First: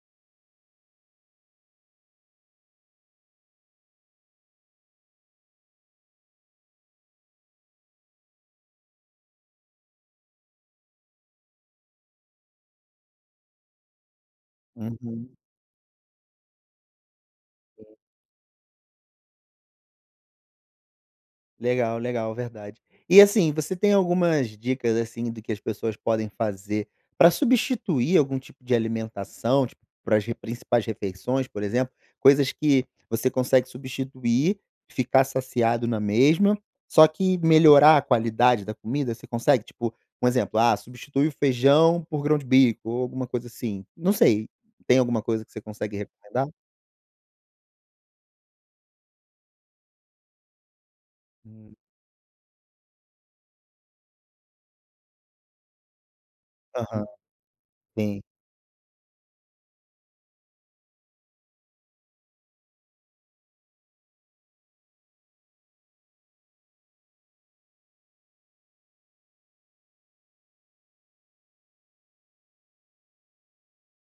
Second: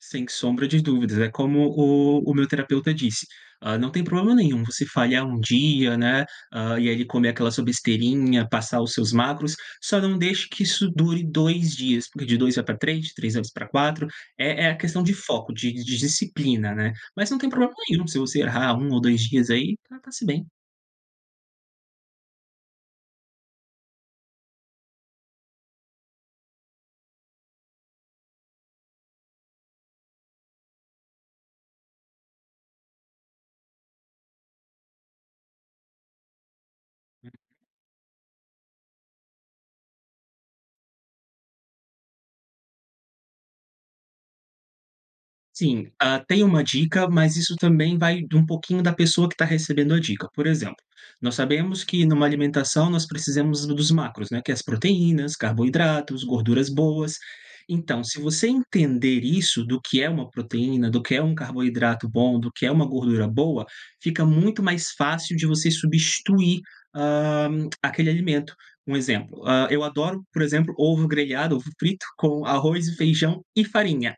Sem sombra de dúvidas. É como o o meu terapeuta disse, hã, não tem problema nenhum você falhar 1 dia, né, hã, e aí comer aquela sua besteirinha, passar os seus macros, só não deixe que isso dure 2 dias, porque de 2 vai pra 3, de 3 vezes pra 4, é é a questão de Uhum. foco, de de disciplina, né. Mas não tem problema É. nenhum se você errar 1 ou 2 dias aí, tá tá se bem. Legal, legal, verdade. E, assim, você tem algumas dicas, assim, do que as pessoas podem fazer pra substituir algum tipo de alimentação, tipo, para as re principais refeições, por exemplo, coisas que você consegue substituir, ficar saciado na mesma, só que melhorar a qualidade da comida, você consegue, tipo um exemplo, ah, substitui o feijão por grão de bico, ou alguma coisa assim, não sei, tem alguma coisa que você Sim, consegue hã, tem recomendar? uma dica, mas isso também vai de um pouquinho da pessoa que está recebendo a dica. Por exemplo, nós Hum. sabemos que em uma alimentação nós precisamos dos macros, né, que é as proteínas, carboidratos, gorduras Aham. boas. Então, se Sim. você entender isso, do que é uma proteína, do que é um carboidrato bom, do que é uma gordura boa, fica muito mais fácil de você substituir, hã, aquele alimento. Um exemplo, hã, eu adoro, por exemplo, ovo grelhado, ovo frito com arroz e feijão e farinha,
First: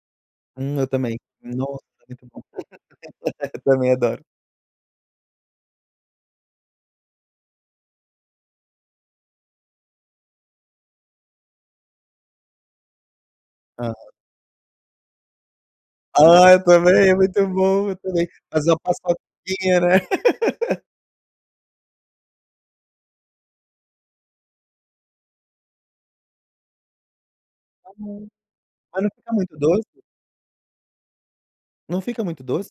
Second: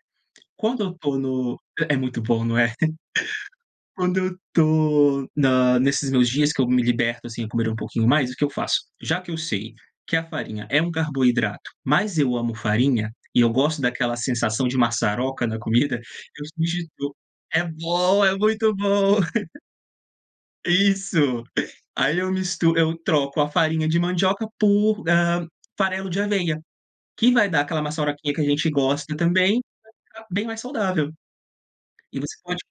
Hum, quando eu eu também, estou no nossa, é muito muito bom. bom, não é? Também Quando adoro. eu estou na nesses meus dias que eu me liberto, assim, a comer um pouquinho mais, o que eu faço? Já que eu sei que a farinha é um carboidrato, mas eu amo farinha, e eu gosto Hã. daquela sensação de maçaroca na comida, eu Ah, eu também, substituo é muito é bom, eu bom, também. é Fazer muito uma bom. paçoquinha, né. Isso. Aí eu mistu eu troco a farinha de mandioca por, hã, farelo de aveia, que vai dar aquela Ah, maçaroquinha que a gente mas não gosta fica também, muito mas doce? vai ficar bem mais saudável. Não E fica você muito pode doce?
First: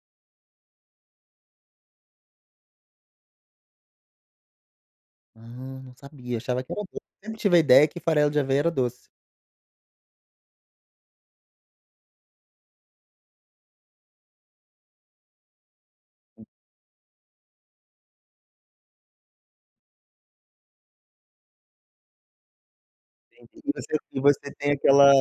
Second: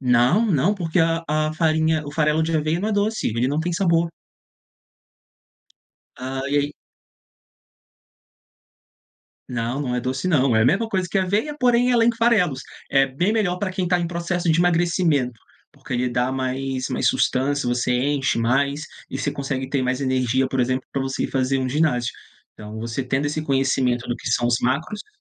não, não, porque a a farinha o farelo de aveia não é doce, ele não tem sabor. Ah, não sabia, Ah, e achava que aí era doce. Sempre tive a ideia que farelo de aveia era doce. Não, não é doce não. É a mesma coisa que aveia, porém ela em farelos. É bem melhor pra quem está em processo de emagrecimento, porque ele dá mais mais sustância, você enche mais e você consegue ter mais energia, por exemplo, pra você ir fazer um ginásio. Então, você tendo esse Entendi, e você conhecimento do e que são você os tem macros aquela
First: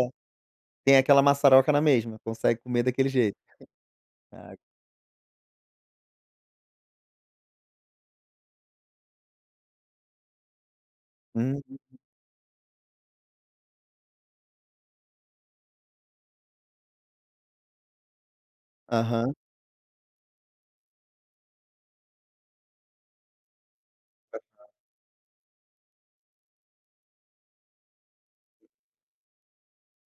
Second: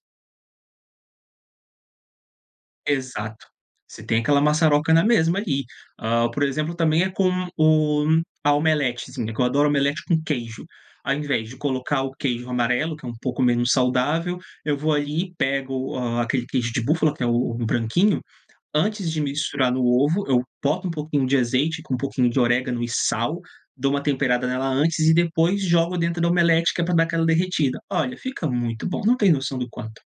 tem aquela maçaroca na mesma? Consegue comer daquele jeito? Exato, você tem aquela Ah. maçaroca na mesma ali. Hã, por exemplo, também, é com o a omeletezinha, que adoro omelete com queijo. Ao invés de Uhum. colocar o queijo amarelo, que é um pouco menos saudável, eu vou ali pego, hã, aquele queijo de búfala que é o o branquinho, antes de Aham. misturar no ovo eu boto um pouquinho de azeite com um pouquinho de orégano e sal, dou uma temperada nela [unintelligible] antes e depois jogo dentro da omelete que é pra dar aquela derretida. Olha, fica muito bom, não tem noção do quanto.